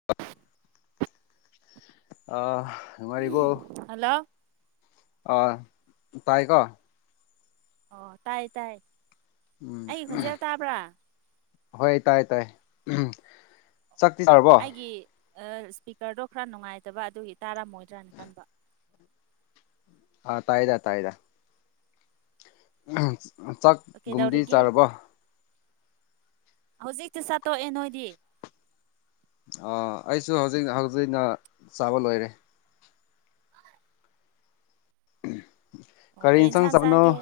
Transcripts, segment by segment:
ꯑ ꯍꯜꯂꯣ ꯑ ꯇꯥꯏꯀꯣ ꯑꯣ ꯇꯥꯏꯌꯦ ꯇꯥꯏ ꯎꯝ ꯑꯩꯒꯤ ꯈꯣꯟꯖꯦꯜ ꯇꯥꯕ꯭ꯔꯥ ꯍꯣꯏ ꯇꯥꯏ ꯇꯥꯏ ꯆꯥꯛꯇꯤ ꯆꯔꯕꯣ ꯑꯩꯒꯤ ꯏꯁꯄꯤꯀꯔꯗꯣ ꯈꯔ ꯅꯨꯡꯉꯥꯏꯇꯕ ꯑꯗꯨꯒꯤ ꯇꯥꯔꯝꯃꯣꯏꯗ꯭ꯔꯅ ꯈꯟꯕ ꯑ ꯇꯥꯏꯗ ꯇꯥꯏꯗ ꯆꯥꯛ ꯀꯩꯗꯧꯔꯤꯒꯦ ꯍꯧꯖꯤꯛꯇꯤ ꯁꯥꯠꯇꯣꯛꯑꯦ ꯅꯣꯏꯗꯤ ꯑꯩꯁꯨ ꯍꯧꯖꯤꯛ ꯍꯧꯖꯤꯛꯅ ꯆꯥꯕ ꯂꯣꯏꯔꯦ ꯑꯣ ꯀꯔꯤ ꯀꯩ ꯏꯟꯁꯥꯡ ꯆꯥꯅꯣ ꯆꯥꯒꯦ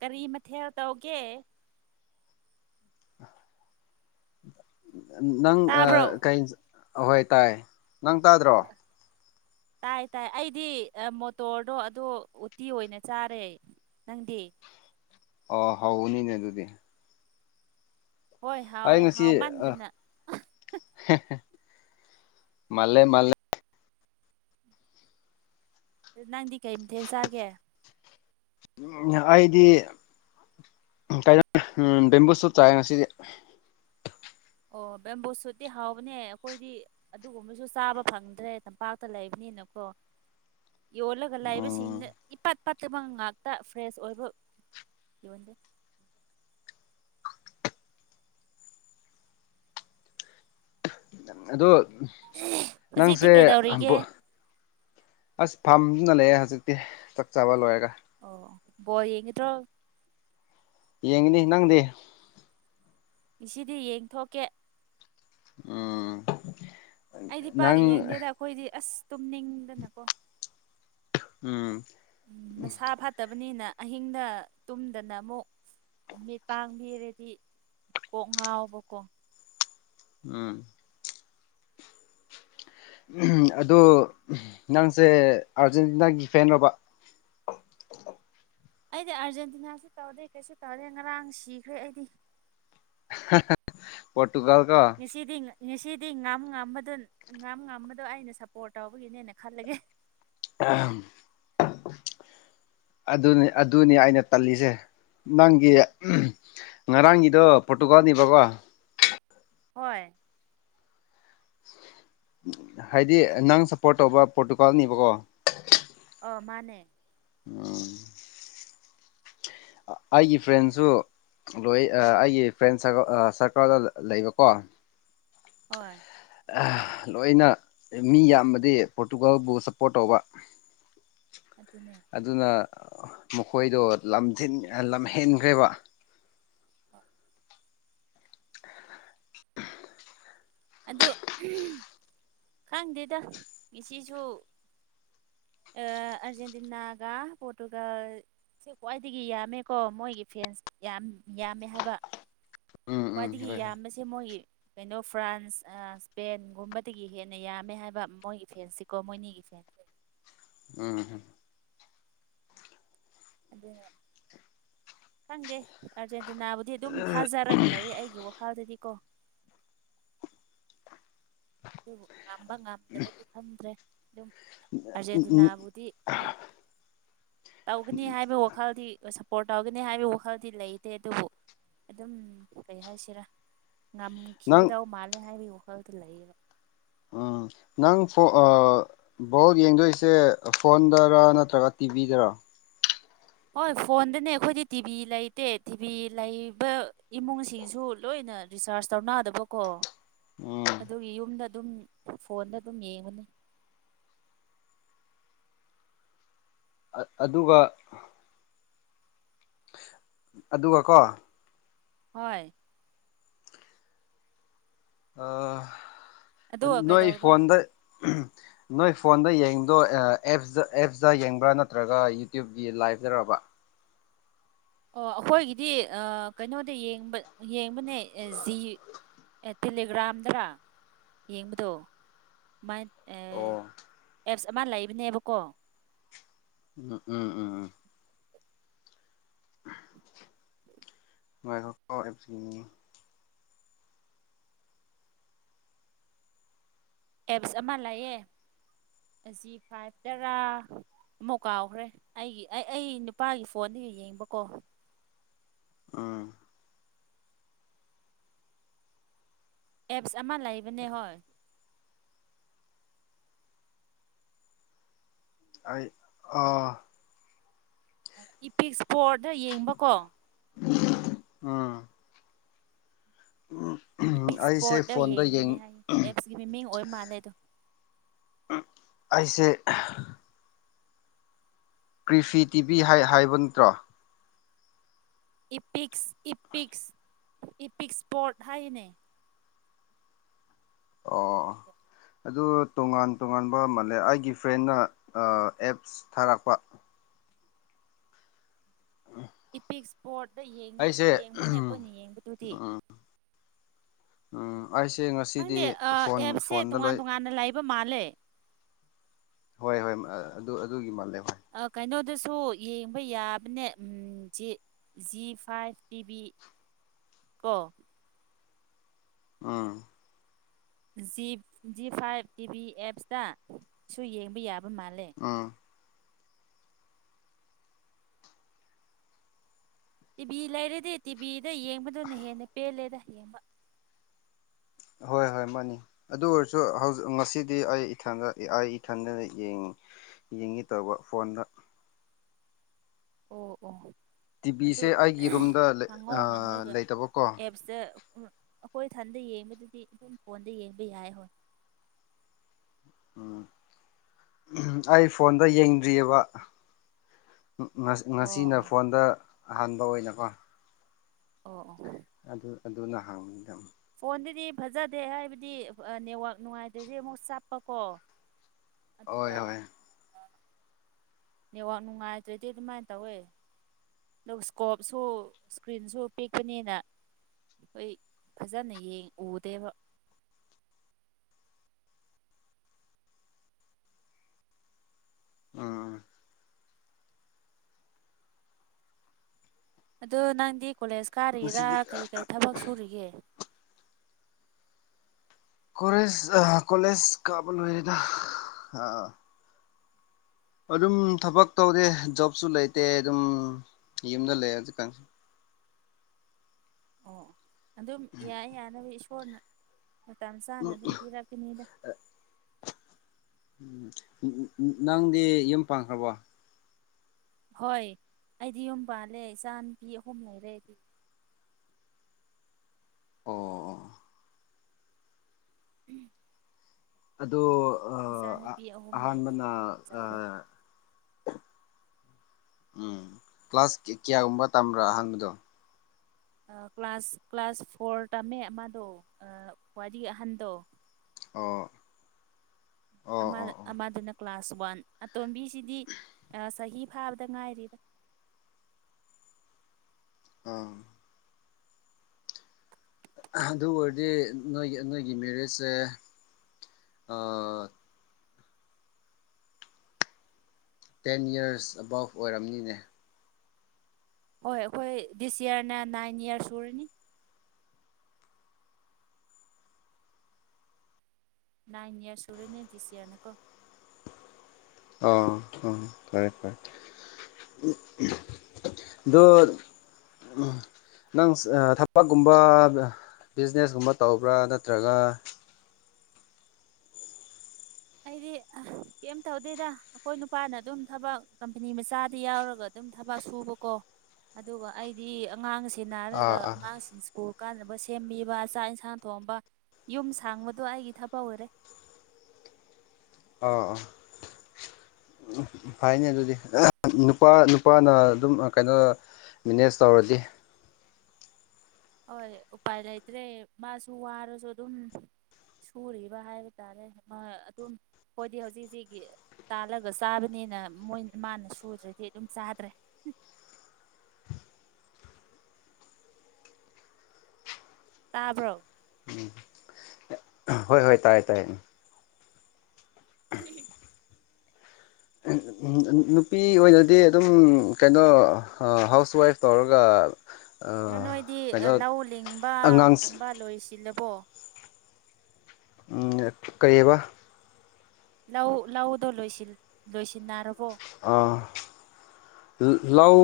ꯀꯔꯤ ꯃꯊꯦꯜ ꯇꯧꯒꯦ ꯅꯪ ꯇꯥꯕ꯭ꯔꯣ ꯀ ꯑꯍꯣꯏ ꯇꯥꯏ ꯅꯪ ꯇꯥꯗ꯭ꯔꯣ ꯇꯥꯏ ꯇꯥꯏ ꯑꯩꯗꯤ ꯃꯣꯇꯣꯔꯗꯣ ꯑꯗꯨꯗꯣ ꯎꯇꯤ ꯑꯣꯏꯅ ꯆꯥꯔꯦ ꯅꯪꯗꯤ ꯑꯣ ꯍꯧꯕꯅꯤꯅꯦ ꯑꯗꯨꯗꯤ ꯍꯣꯏ ꯑꯩ ꯍꯥꯎꯋꯦ ꯉꯁꯤ ꯍꯥꯎ ꯑꯥ ꯃꯥꯟꯗꯅ ꯃꯥꯜꯂꯦ ꯃꯥꯜ ꯅꯪꯗꯤ ꯀꯩ ꯃꯇꯦꯟ ꯆꯥꯒꯦ ꯑꯩꯗꯤ ꯀ ꯕꯦꯝꯕꯨꯁꯁꯨ ꯆꯥꯏ ꯉꯁꯤꯗꯤ ꯑꯣ ꯕꯦꯝꯕꯨ ꯁꯨꯠꯇꯤ ꯍꯥꯎꯕꯅꯦ ꯑꯩꯈꯣꯏꯗꯤ ꯑꯗꯨꯒꯨꯝꯕꯁꯨ ꯆꯥꯕ ꯐꯪꯗ꯭ꯔꯦ ꯇꯝꯄꯥꯛꯇ ꯂꯩꯕꯅꯤꯅꯀꯣ ꯌꯣꯜꯂꯒ ꯎꯝ ꯂꯥꯏꯕꯁꯤꯡꯅ ꯏꯄꯥꯠ ꯄꯠꯇꯕ ꯉꯥꯛꯇ ꯐ꯭ꯔꯦꯁ ꯑꯣꯏꯕ ꯌꯣꯟꯗꯦ ꯑꯗꯣ ꯍꯧꯖꯤꯛꯇꯤ ꯅꯪꯁꯦ ꯀꯩꯗꯧꯔꯤꯒꯦ ꯑꯁ ꯐꯥꯝꯗꯨꯅ ꯂꯩꯌꯦ ꯍꯧꯖꯤꯛꯇꯤ ꯆꯥꯛ ꯆꯕ ꯂꯣꯏꯔꯒ ꯑꯣ ꯕꯣꯜ ꯌꯦꯡꯒꯗꯔꯣ ꯌꯦꯡꯒꯅꯤ ꯅꯪꯗꯤ ꯉꯁꯤꯗꯤ ꯌꯦꯡꯊꯣꯛꯀꯦ ꯎꯝ ꯑꯩꯗꯤ ꯄꯥꯛ ꯅꯪ ꯌꯦꯡꯗꯦꯗ ꯑꯩꯈꯣꯏꯗꯤ ꯑꯁ ꯇꯨꯝꯅꯤꯡꯗꯅꯀꯣ ꯎꯝ ꯎꯝ ꯃꯁꯥ ꯐꯠꯇꯕꯅꯤꯅ ꯑꯍꯤꯡꯗ ꯇꯨꯝꯗꯅ ꯑꯃꯨꯛ ꯃꯤꯠ ꯄꯥꯡꯕꯤꯔꯗꯤ ꯀꯣꯛ ꯉꯥꯎꯕ ꯀꯣ ꯎꯝ ꯑꯗꯨ ꯅꯪꯁꯦ ꯑꯥꯔꯖꯦꯟꯇꯤꯅꯥꯒꯤ ꯐꯦꯟꯔꯕ ꯑꯩꯗꯤ ꯑꯥꯔꯖꯦꯟꯇꯤꯅꯥꯁꯨ ꯇꯧꯗꯦ ꯀꯩꯁꯨ ꯇꯧꯗꯦ ꯉꯔꯥꯡ ꯁꯤꯈ꯭ꯔꯦ ꯑꯩꯗꯤ ꯍꯥꯍꯥ ꯄꯣꯔꯇꯨꯒꯜ ꯀꯣ ꯉꯁꯤꯗꯤ ꯉꯁꯤꯗꯤ ꯉꯥꯝ ꯉꯝꯕꯗꯨ ꯉꯥꯝ ꯉꯝꯕꯗꯣ ꯑꯩꯅ ꯁꯞꯄꯣꯔꯠ ꯇꯧꯕꯒꯤꯅꯦꯅ ꯈꯜꯂꯒꯦ ꯑꯍꯝ ꯑꯗꯨꯅꯤ ꯑꯗꯨꯅꯤ ꯑꯩꯅ ꯇꯜꯂꯤꯁꯦ ꯅꯪꯒꯤ ꯉꯔꯥꯡꯒꯤꯗꯣ ꯄꯣꯔꯇꯨꯒꯜ ꯅꯦꯕꯀꯣ ꯍꯣꯏ ꯍꯥꯏꯗꯤ ꯅꯪ ꯁꯞꯄꯣꯔꯠ ꯇꯧꯕ ꯄꯣꯔꯇꯨꯒꯥꯜꯅꯦꯕꯀꯣ ꯑꯣ ꯃꯥꯅꯦ [inaudible] ꯑꯩꯒꯤ ꯐ꯭ꯔꯦꯟꯁꯨ ꯂꯣꯏ ꯑꯩꯒꯤ ꯐ꯭ꯔꯦꯟ ꯁꯔꯀꯜ ꯁꯔꯀꯜꯗ ꯂꯩꯕꯀꯣ ꯍꯣꯏ ꯑꯥ ꯂꯣꯏꯅ ꯃꯤ ꯌꯥꯝꯕꯗꯤ ꯄꯣꯔꯇꯨꯒꯥꯜꯕꯨ ꯁꯞꯄꯣꯔꯠ ꯇꯧꯕ [inaudible] ꯑꯗꯨꯅꯦ ꯑꯗꯨꯅ ꯃꯈꯣꯏꯗꯣ ꯂꯝꯖꯤꯟ ꯂꯝꯍꯦꯟꯈ꯭ꯔꯦꯕ [inaudible] ꯑꯗꯨ ꯈꯪꯗꯦꯗ ꯉꯁꯤꯁꯨ ꯑꯥ ꯑꯔꯖꯦꯟꯇꯤꯅꯥ ꯒꯥ ꯄꯣꯔꯇꯨꯒꯜ ꯁꯤ ꯈ꯭ꯋꯥꯏꯗꯒꯤ ꯌꯥꯝꯃꯦꯀꯣ ꯃꯣꯏꯒꯤ ꯐꯦꯟꯁ ꯌꯥꯝ ꯌꯥꯝꯃꯦ ꯍꯥꯏꯕ ꯎꯝ ꯎꯝ ꯈ꯭ꯋꯥꯏꯗꯒꯤ ꯍꯣꯏ ꯍꯣꯏ ꯌꯥꯝꯕꯁꯦ ꯃꯣꯏꯒꯤ ꯀꯩꯅꯣ ꯐ꯭ꯔꯥꯟꯁ ꯑꯥ ꯁ꯭ꯄꯦꯟꯒꯨꯝꯕꯗꯒꯤ ꯍꯦꯟꯅ ꯌꯥꯝꯃꯦ ꯍꯥꯏꯕ ꯃꯣꯏꯒꯤ ꯐꯦꯟꯁꯤꯀꯣ ꯃꯣꯏꯅꯤꯒꯤ ꯐꯦꯟꯁ ꯎꯝ ꯑꯗꯨꯅꯦ ꯈꯪꯗꯦ ꯑꯥꯔꯖꯦꯟꯇꯤꯅꯥꯕꯨꯗꯤ ꯑꯗꯨꯝ ꯊꯥꯖꯔꯒ ꯂꯩꯌꯦ ꯑꯩꯒꯤ ꯋꯥꯈꯜꯗꯗꯤ ꯀꯣ ꯑꯗꯨꯕꯨ ꯉꯝꯕ ꯉꯝꯗꯕꯗꯤ ꯈꯪꯗ꯭ꯔꯦ ꯑꯗꯨꯝ ꯎꯝ ꯑꯥꯔꯖꯦꯟꯇꯤꯅꯥꯕꯨꯗꯤ ꯇꯧꯒꯅꯤ ꯍꯥꯏꯕꯒꯤ ꯋꯥꯈꯜꯗꯤ ꯁꯞꯄꯣꯔꯠ ꯇꯧꯒꯅꯤ ꯍꯥꯏꯕꯒꯤ ꯋꯥꯈꯜꯗꯤ ꯂꯩꯇꯦ ꯑꯗꯨꯕꯨ ꯑꯗꯨꯝ ꯀꯩ ꯍꯥꯏꯁꯤꯔꯥ ꯅꯪ ꯉꯝꯈꯤꯒꯗꯧ ꯃꯥꯜꯂꯦ ꯍꯥꯏꯕꯒꯤ ꯋꯥꯈꯜꯗ ꯂꯩꯌꯦꯕ ꯎꯝ ꯅꯪ ꯐꯣ ꯕꯣꯜ ꯌꯦꯡꯗꯣꯏꯁꯦ ꯐꯣꯟꯗꯔ ꯅꯠꯇ꯭ꯔꯒ ꯇꯤꯕꯤꯗꯔꯥ ꯍꯣꯏ ꯐꯣꯟꯗꯅꯦ ꯑꯩꯈꯣꯏꯗꯤ ꯇꯤꯚꯤ ꯂꯩꯇꯦ ꯇꯤꯚꯤ ꯂꯩꯕ ꯏꯃꯨꯡꯁꯤꯡꯁꯨ ꯂꯣꯏꯅ ꯔꯤꯆꯥꯥꯔ꯭ꯖ ꯇꯧꯅꯗꯕ ꯀꯣ [inaudible] ꯑꯗꯨꯒꯤ ꯌꯨꯝꯗ ꯑꯗꯨꯝ ꯐꯣꯟꯗ ꯑꯗꯨꯝ ꯌꯦꯡꯑꯅꯤ ꯑ ꯑꯗꯨꯒ ꯑꯗꯨꯒ ꯀꯣ ꯍꯣꯏ ꯑꯥ ꯑꯗꯨꯒ ꯅꯣꯏ ꯀꯩꯗꯧꯔꯕ ꯐꯣꯟꯗ ꯅꯣꯏ ꯐꯣꯟꯗ ꯌꯦꯡꯗꯣ ꯑꯦꯞꯁꯇ ꯑꯦꯞꯁꯇ ꯌꯦꯡꯕ꯭ꯔꯥ ꯅꯠꯇ꯭ꯔꯒ ꯌꯨꯇ꯭ꯌꯨꯕꯀꯤ ꯂꯥꯏꯞꯇꯔꯕ ꯑꯣ ꯑꯩꯈꯣꯏꯒꯤꯗꯤ ꯀꯩꯅꯣꯗ ꯌꯦꯡꯕ ꯌꯦꯡꯕꯅꯦ ꯖꯤ ꯑꯦ ꯇꯦꯂꯤꯒ꯭ꯔꯥꯝꯗ꯭ꯔ ꯌꯦꯡꯕꯗꯣ ꯁꯃꯥꯏꯅ ꯑꯣ ꯑꯦꯞꯁ ꯑꯃ ꯂꯩꯕꯅꯦꯕꯀꯣ ꯎꯝ ꯎꯝ ꯎꯝ ꯎꯝ [inaudible] ꯑꯦꯞꯁ ꯑꯃ ꯂꯩꯌꯦ ꯖꯤ ꯐꯥꯏꯚ ꯇꯔꯥ꯫ ꯑꯃꯨꯛ ꯀꯥꯎꯈ꯭ꯔꯦ ꯑꯩꯒꯤ ꯑꯩ ꯑꯩ ꯅꯨꯄꯥꯒꯤ ꯐꯣꯟꯗꯨꯒ ꯌꯦꯡꯕꯀꯣ꯫ ꯎꯝ꯫ ꯑꯦꯞꯁ ꯑꯃ ꯂꯩꯕꯅꯦ ꯍꯣꯏ꯫ ꯑꯩ ꯑꯣ꯫ ꯏꯄꯤꯛ ꯏꯁꯄꯣꯔꯗ ꯌꯦꯡꯕꯀꯣ꯫ ꯎꯝ꯫ ꯎꯝ꯫ ꯏꯄꯤꯛ ꯏꯁꯄꯣꯔꯠꯇ ꯌꯦꯡꯕꯅꯦ ꯍꯥꯏꯌꯦ ꯑꯦꯞꯁꯀꯤ ꯃꯤꯃꯤꯡ ꯑꯣꯏ ꯃꯥꯜꯂꯦ ꯑꯗꯣ꯫ ꯑꯩꯁꯦ꯫ ꯀ꯭ꯔꯤꯐꯤ ꯇꯤꯚꯤ ꯍꯥꯏꯕ ꯅꯠꯇ꯭ꯔꯣ꯫ ꯏꯄꯤꯛꯁ ꯏꯄꯤꯛꯁ ꯏꯄꯤꯛꯁꯄꯣꯔꯠ ꯍꯥꯏꯅꯦ꯫ ꯑꯣ꯫ ꯑꯗꯨ ꯇꯣꯉꯥꯟ ꯇꯣꯉꯥꯟꯕ ꯃꯥꯂꯦ ꯑꯩꯒꯤ ꯐ꯭ꯔꯦꯟꯅ ꯑꯦꯞꯁ ꯊꯥꯔꯛꯄ꯫ ꯏꯄꯤꯛ ꯏꯁꯄꯣꯔꯗ ꯌꯦꯡꯉꯦ ꯑꯩꯁꯦ ꯌꯦꯡꯕꯅꯦ ꯎꯝ ꯑꯩꯈꯣꯏꯅ ꯌꯦꯡꯕꯗꯨꯗꯤ꯫ ꯎꯝ ꯑꯩꯁꯦ ꯉꯁꯤꯗꯤ ꯈꯪꯗꯦ ꯐꯣꯟ ꯐꯣꯟꯗ ꯂꯣꯏ ꯃꯥꯂꯦ ꯍꯣꯏ ꯍꯣꯏ ꯑꯗꯨ ꯑꯗꯨꯒꯤ ꯃꯥꯜꯂꯦ ꯍꯣꯏ ꯑ ꯀꯩꯅꯣꯗꯁꯨ ꯌꯦꯡꯕ ꯌꯥꯕꯅꯦ ꯎꯝ G G five T V ꯀꯣ꯫ ꯎꯝ꯫ ꯖꯤ ꯖꯤ ꯐꯥꯏꯚ ꯇꯤꯚꯤ ꯑꯦꯞꯁꯇ ꯁꯨ ꯌꯦꯡꯕ ꯌꯥꯕ ꯃꯥꯜꯂꯦ꯫ ꯎꯝ꯫ ꯇꯤꯚꯤ ꯂꯩꯔꯗꯤ ꯇꯤꯚꯤꯗ ꯌꯦꯡꯕꯗꯨꯅ ꯍꯦꯟꯅ ꯄꯦꯜꯂꯦꯗ ꯌꯦꯡꯕ꯫ ꯍꯣꯏ ꯍꯣꯏ ꯃꯥꯅꯤ꯫ ꯑꯗꯨ ꯑꯣꯏꯔꯁꯨ ꯍꯧꯖꯤꯛ ꯉꯁꯤꯗꯤ ꯑꯩ ꯏꯊꯟꯗ ꯑꯩ ꯏꯊꯟꯗꯅ ꯌꯦꯡꯉꯤ꯫ ꯌꯦꯡꯉꯤ ꯇꯧꯕ ꯐꯣꯟꯗ꯫ ꯑꯣ ꯑꯣ꯫ ꯑꯗꯨ ꯇꯤꯚꯤꯁꯦ ꯑꯩꯒꯤ ꯔꯨꯝꯗ ꯍꯥꯡꯎ ꯍꯥꯡꯒ ꯂꯩꯇꯕꯀꯣ ꯑꯦꯞꯁꯇ ꯑꯩꯈꯣꯏ ꯏꯊꯟꯗ ꯌꯦꯡꯕꯗꯨꯗꯤ ꯑꯗꯨꯝ ꯐꯣꯟꯗ ꯌꯦꯡꯕ ꯌꯥꯏ ꯍꯣꯏ꯫ ꯎꯝ ꯎꯝ ꯑꯩ ꯐꯣꯟꯗ ꯌꯦꯡꯗ꯭ꯔꯤꯑꯕ꯫ ꯑꯣ ꯉꯁꯤꯅ ꯑꯣ ꯐꯣꯟꯗ ꯑꯍꯥꯟꯕ ꯑꯣꯏꯅꯀꯣ ꯑꯣ ꯑꯣ ꯑꯗꯨ ꯑꯗꯨ ꯅꯍꯥꯡꯅꯤꯗ ꯐꯣꯟꯗꯨꯗꯤ ꯐꯖꯗꯦ ꯍꯥꯏꯕꯗꯤ ꯅꯦꯠꯋꯥꯛ ꯅꯨꯡꯉꯥꯏꯇ꯭ꯔꯁꯦ ꯑꯃꯨꯛ ꯆꯠꯄꯀꯣ꯫ ꯍꯣꯏ ꯍꯣꯏ꯫ ꯅꯦꯋꯥꯛ ꯅꯨꯡꯉꯥꯏꯇ꯭ꯔꯗꯤ ꯑꯗꯨꯃꯥꯏꯅ ꯇꯧꯋꯦ꯫ ꯑꯗꯨꯒ ꯏꯁꯀꯣꯞꯁꯨ ꯏꯁꯀ꯭ꯔꯤꯟꯁꯨ ꯄꯤꯛꯄꯅꯤꯅ꯫ ꯍꯣꯏ ꯐꯖꯅ ꯌꯦꯡ ꯎꯗꯦꯕ꯫ ꯎꯝ꯫ ꯑꯗꯣ ꯅꯪꯗꯤ ꯀꯣꯂꯦꯖ ꯀꯥꯔꯤꯔꯥ ꯉꯁꯤꯗꯤ ꯀꯩ ꯀꯩ ꯊꯕꯛ ꯁꯨꯔꯤꯒꯦ꯫ ꯀꯣꯂꯦꯖ ꯀꯣꯂꯦꯖ ꯀꯥꯕ ꯂꯣꯏꯔꯦꯗ꯫ ꯑꯗꯨꯝ ꯊꯕꯛ ꯇꯧꯗꯦ ꯖꯣꯕꯁꯨ ꯂꯩꯇꯦ ꯑꯗꯨꯝ ꯌꯨꯝꯗ ꯂꯩ ꯍꯧꯖꯤꯛꯀꯥꯟꯁꯨ ꯑꯣ ꯑꯗꯨꯝ ꯌꯥꯏ ꯌꯥꯅꯕ ꯏꯁꯣꯔꯅ ꯃꯇꯝ ꯆꯥꯅ ꯑꯗꯨꯝ ꯄꯤꯔꯛꯀꯅꯤꯗ꯫ ꯎꯝ ꯅꯪꯗꯤ ꯌꯨꯝ ꯄꯥꯟꯈ꯭ꯔꯕꯣ꯫ ꯍꯣꯏ ꯑꯩꯗꯤ ꯌꯨꯝ ꯄꯥꯜꯂꯦ ꯏꯆꯥ ꯅꯨꯨꯄꯤ ꯑꯍꯨꯝ ꯂꯩꯔꯦ ꯑꯩꯗꯤ꯫ ꯑꯣ꯫ ꯎꯝ꯫ ꯑꯗꯣ ꯏꯆꯥ ꯅꯨꯨꯄꯤ ꯑꯍꯨꯝ ꯂꯩꯔꯦ ꯑꯍꯥꯟꯕꯅ ꯌꯥꯝ ꯌꯥꯝ ꯑ ꯆꯥꯎꯔꯦ ꯎꯝ ꯀ꯭ꯂꯥꯁ ꯀꯌꯥꯒꯨꯝꯕ ꯇꯝꯕ꯭ꯔꯥ ꯑꯍꯥꯟꯕꯗꯣ꯫ ꯀ꯭ꯂꯥꯁ ꯀ꯭ꯂꯥꯁ ꯐꯣꯔ ꯇꯝꯃꯦ ꯑꯃꯗꯣ ꯋꯥꯔꯤ ꯑꯍꯟꯗꯣ ꯑꯣ ꯑꯣ ꯑꯣ ꯑꯃꯗꯨꯅ ꯀ꯭ꯂꯥꯁ ꯋꯥꯟ ꯑꯇꯣꯝꯕꯤꯁꯤꯗꯤ ꯆꯍꯤ ꯐꯥꯕꯗ ꯉꯥꯏꯔꯤꯗ ꯑꯥ ꯑꯗꯨ ꯑꯣꯏꯔꯗꯤ ꯅꯣꯏꯒꯤ ꯅꯣꯏꯒꯤ ꯃꯦꯔꯤꯖꯁꯦ ꯑ ꯇꯦꯟ ꯌꯔꯁ ꯑꯕꯥꯎꯠ ꯑꯣꯏꯔꯝꯅꯤꯅꯦ ꯍꯣꯏ ꯑꯩꯈꯣꯏ ꯗꯤꯁ ꯏꯌꯔꯅ ꯅꯥꯏꯟ ꯏꯌꯔ ꯁꯨꯔꯅꯤ ꯅꯥꯏꯟ ꯏꯌꯔꯁ ꯁꯨꯔꯅꯤ ꯗꯤꯁ ꯏꯌꯔꯅ ꯀꯣ ꯑꯥ ꯑꯥ ꯐꯔꯦ ꯐꯔꯦ [unintelligible] ꯅꯪ ꯊꯕꯛꯀꯨꯝꯕ ꯕꯤꯖꯤꯅꯦꯁꯀꯨꯝꯕ ꯇꯧꯕ꯭ꯔꯥ ꯅꯠꯇ꯭ꯔꯒ ꯑꯩꯗꯤ ꯑ ꯀꯔꯤꯝ ꯇꯧꯗꯦꯗ ꯑꯩꯈꯣꯏ ꯅꯨꯄꯥꯅ ꯑꯗꯨꯝ ꯊꯕꯛ ꯀꯝꯄꯅꯤ ꯃꯆꯥꯗ ꯌꯥꯎꯔꯒ ꯑꯗꯨꯝ ꯊꯕꯛ ꯁꯨꯕꯀꯣ ꯑꯗꯨꯒ ꯑꯩꯗꯤ ꯑꯉꯥꯡ ꯑꯥ ꯁꯦꯅꯥꯔꯒ ꯑꯥ ꯑꯉꯥꯡꯁꯤꯡ ꯁ꯭ꯀꯨꯟ ꯀꯥꯟꯅꯕ ꯁꯦꯝꯕꯤꯕ ꯆꯥꯛ ꯏꯟꯁꯥꯡ ꯊꯣꯡꯕ ꯌꯨꯝ ꯁꯥꯡꯕꯗꯣ ꯑꯩꯒꯤ ꯊꯕꯛ ꯑꯣꯏꯔꯦ ꯑꯥ ꯑꯥ ꯎꯝ ꯐꯪꯅꯦ ꯑꯗꯨꯗꯤ [unintelligible] ꯅꯨꯄꯥ ꯅꯨꯄꯥꯅ ꯑꯗꯨꯝ ꯀꯩꯅꯣ ꯃꯦꯅꯦꯖ ꯇꯧꯔꯗꯤ ꯍꯣꯏ ꯎꯄꯥꯏ ꯂꯩꯇ꯭ꯔꯦ ꯃꯥꯁꯨ ꯋꯥꯔꯁꯨ ꯑꯗꯨꯝ ꯁꯨꯔꯤꯕ ꯍꯥꯏꯕ ꯇꯥꯔꯦ ꯑꯗꯨꯝ ꯑꯈꯣꯏꯗꯤ ꯍꯧꯖꯤꯛ ꯍꯧꯖꯤꯛꯀꯤ ꯇꯥꯜꯂꯒ ꯆꯥꯕꯅꯦꯅ ꯃꯣꯏ ꯃꯥꯅ ꯁꯨꯗ꯭ꯔꯗꯤ ꯑꯗꯨꯝ ꯆꯥꯗ꯭ꯔꯦ ꯇꯥꯕꯔꯣ ꯍꯣꯏ ꯍꯣꯏ ꯇꯥꯏꯑꯦ ꯇꯥꯏꯑꯦ ꯎꯝ [unintelligible] ꯅꯨꯄꯤ ꯑꯣꯏꯔꯗꯤ ꯑꯗꯨꯝ ꯀꯩꯅꯣ ꯍꯥꯎꯁ ꯋꯥꯏꯐ ꯇꯧꯔꯒ ꯑꯗꯨ ꯅꯣꯏꯗꯤ ꯀꯩꯅꯣ ꯂꯧ ꯑꯉꯥꯡ ꯂꯤꯡꯕꯒꯨꯝꯕ ꯂꯣꯏꯁꯤꯜꯂꯕꯣ ꯑꯝ ꯀꯩꯑꯕ ꯂꯧ ꯂꯧꯗꯣ ꯂꯣꯏꯁꯤꯟꯅꯔꯕꯣ ꯑꯥ ꯂꯧ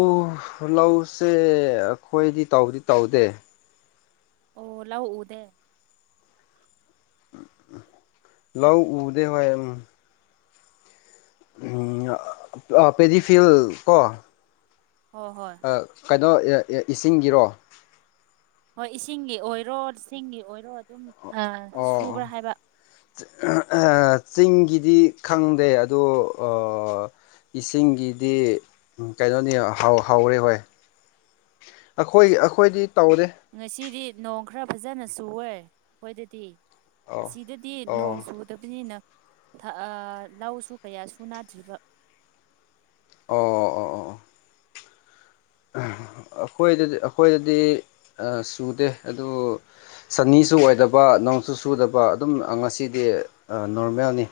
ꯂꯧꯁꯦ ꯑꯩꯈꯣꯏꯗꯤ ꯇꯧꯗꯤ ꯇꯧꯗꯦ ꯑꯣ ꯂꯧꯎꯗꯦ ꯂꯧ ꯎꯗꯦ ꯍꯣꯏ ꯎꯡ ꯑꯝ ꯑ ꯄꯦꯗꯤꯐꯤꯜ ꯀꯣ ꯍꯣꯏ ꯍꯣꯏ ꯀꯩꯅꯣ ꯑ ꯑ ꯏꯁꯤꯡꯒꯤꯔꯣ ꯍꯣꯏ ꯏꯁꯤꯡꯒꯤ ꯑꯣꯏꯔꯣ ꯆꯤꯡꯒꯤ ꯑꯣꯏꯔꯣ ꯑꯗꯨꯝꯑꯥ ꯁꯨꯕ꯭ꯔꯥ ꯑꯣ ꯍꯥꯏꯕ [unintelligible] ꯆꯤꯡꯒꯤꯗꯤ ꯈꯪꯗꯦ ꯑꯗꯣ ꯑ ꯏꯁꯤꯡꯒꯤꯗꯤ ꯀꯩꯅꯣꯅꯤ ꯍꯧ ꯍꯧꯔꯦ ꯍꯣꯏ ꯑꯩꯈꯣꯏ ꯑꯩꯈꯣꯏꯗꯤ ꯇꯧꯗꯦ ꯉꯁꯤꯗꯤ ꯅꯣꯡ ꯈꯔ ꯐꯖꯅ ꯆꯨꯋꯦ ꯑꯩꯈꯣꯏꯗꯗꯤ ꯑꯣ ꯑꯁꯤꯗꯗꯤ ꯑꯣ ꯅꯣꯡ ꯆꯨꯗꯕꯅꯤꯅ ꯊꯥ ꯑꯥ ꯂꯧꯁꯨ ꯀꯌꯥ ꯁꯨ ꯅꯥꯗ꯭ꯔꯤꯕ ꯑꯣ ꯑꯣ ꯑꯣ ꯑꯩꯈꯣꯏꯗꯗꯤ ꯑꯩꯈꯣꯏꯗꯗꯤ ꯆꯨꯗꯦ ꯑꯗꯨ ꯁꯅꯤꯁꯨ ꯑꯣꯏꯗꯕ ꯅꯣꯡꯁꯨ ꯆꯨꯗꯕ ꯑꯗꯨꯝ ꯉꯁꯤꯗꯤ ꯅꯣꯔꯃꯦꯜꯅꯤ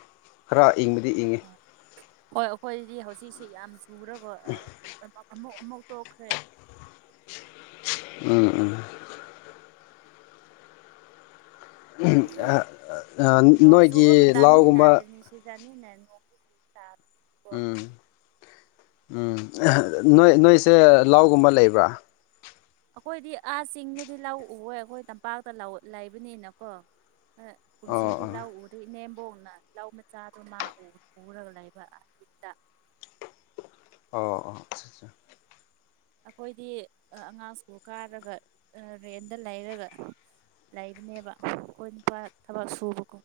ꯈꯔ ꯏꯪꯕꯗꯤ ꯏꯪꯉꯤ ꯍꯣꯏ ꯑꯩꯈꯣꯏꯗꯤ ꯍꯧꯖꯤꯛꯁꯤ ꯌꯥꯝ ꯆꯨꯔꯒ ꯑꯃꯨꯛ ꯑꯃꯨꯛ ꯇꯣꯛꯈ꯭ꯔꯦ ꯎꯝ ꯎꯝ ꯅꯣꯏꯒꯤ ꯂꯥꯎꯒꯨꯝꯕ ꯁꯤꯖꯅꯤꯅꯦ ꯅꯣꯡ ꯁꯥ ꯎꯝ ꯎꯝ ꯅꯣꯏ ꯅꯣꯏꯁꯦ ꯂꯥꯎꯒꯨꯝꯕ ꯂꯩꯕ꯭ꯔꯥ ꯑꯩꯈꯣꯏꯗꯤ ꯑꯥ ꯆꯤꯡꯗꯗꯤ ꯂꯧꯎꯑꯦ ꯑꯩꯈꯣꯏ ꯇꯝꯄꯥꯛꯇ ꯂꯩꯕꯅꯤꯅꯀꯣ ꯑꯣ ꯀꯨꯝꯁꯤꯗꯤ ꯑꯣ ꯂꯧ ꯎꯗꯩ ꯏꯅꯦꯝꯕꯣꯛꯅ ꯂꯧ ꯃꯆꯥꯗꯣ ꯃꯆꯥꯗꯣ ꯃꯥ ꯎꯔꯒ ꯂꯩꯕ ꯑꯖꯤꯛꯇ ꯑꯣ ꯑꯣ ꯑ ꯑꯆꯥ ꯑꯩꯈꯣꯏꯗꯤ ꯑꯉꯥꯡ ꯁ꯭ꯀꯨꯜ ꯀꯥꯔꯒ ꯔꯦꯟꯗ ꯂꯩꯔꯒ ꯂꯩꯕꯅꯦꯕ ꯑꯩꯈꯣꯏ ꯅꯨꯄꯥ ꯊꯕꯛ ꯁꯨꯕꯀꯣ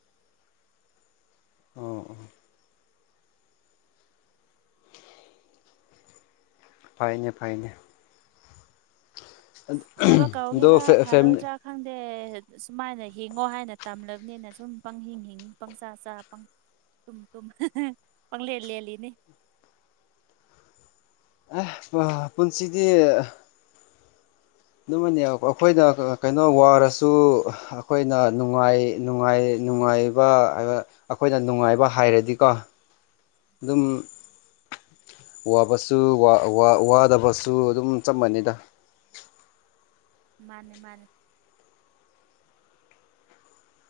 ꯑ ꯑꯥꯍ ꯐꯥꯏꯅꯦ ꯐꯥꯏꯅꯦ ꯐꯥꯕ ꯀꯧꯒꯦ ꯑꯗꯣ ꯐꯦꯃꯤꯂꯤ ꯐꯔꯣꯗ꯭ꯔꯥ ꯈꯪꯗꯦ ꯁꯨꯃꯥꯏꯅ ꯍꯤꯡꯉꯣ ꯍꯥꯏꯅ ꯇꯝꯂꯕꯅꯤꯅ ꯁꯨꯝ ꯄꯪ ꯍꯤꯡ ꯍꯤꯡ ꯄꯪꯆꯥ ꯆꯥ ꯇꯨꯝ ꯇꯨꯝ ꯄꯪꯂꯦꯜ ꯂꯦꯂꯤꯅꯤ ꯑꯦ ꯄꯨꯟꯁꯤꯗꯤ ꯑꯗꯨꯃꯅꯦ ꯑꯩꯈꯣꯏꯗ ꯀꯩꯅꯣ ꯋꯥꯔꯁꯨ ꯑꯩꯈꯣꯏꯅ ꯅꯨꯡꯉꯥꯏꯅꯨꯡꯉꯥꯏ ꯅꯨꯡꯉꯥꯏꯕ ꯑꯩꯈꯣꯏꯅ ꯅꯨꯡꯉꯥꯏꯕ ꯍꯥꯏꯔꯗꯤꯀꯣ ꯑꯗꯨꯝ‌ ꯋꯥꯕꯁꯨ ꯋꯥꯗꯕꯁꯨ ꯑꯗꯨꯝ ꯆꯞ ꯃꯥꯟꯅꯩꯗ꯫ ꯃꯥꯅꯦ ꯃꯥꯅꯦ꯫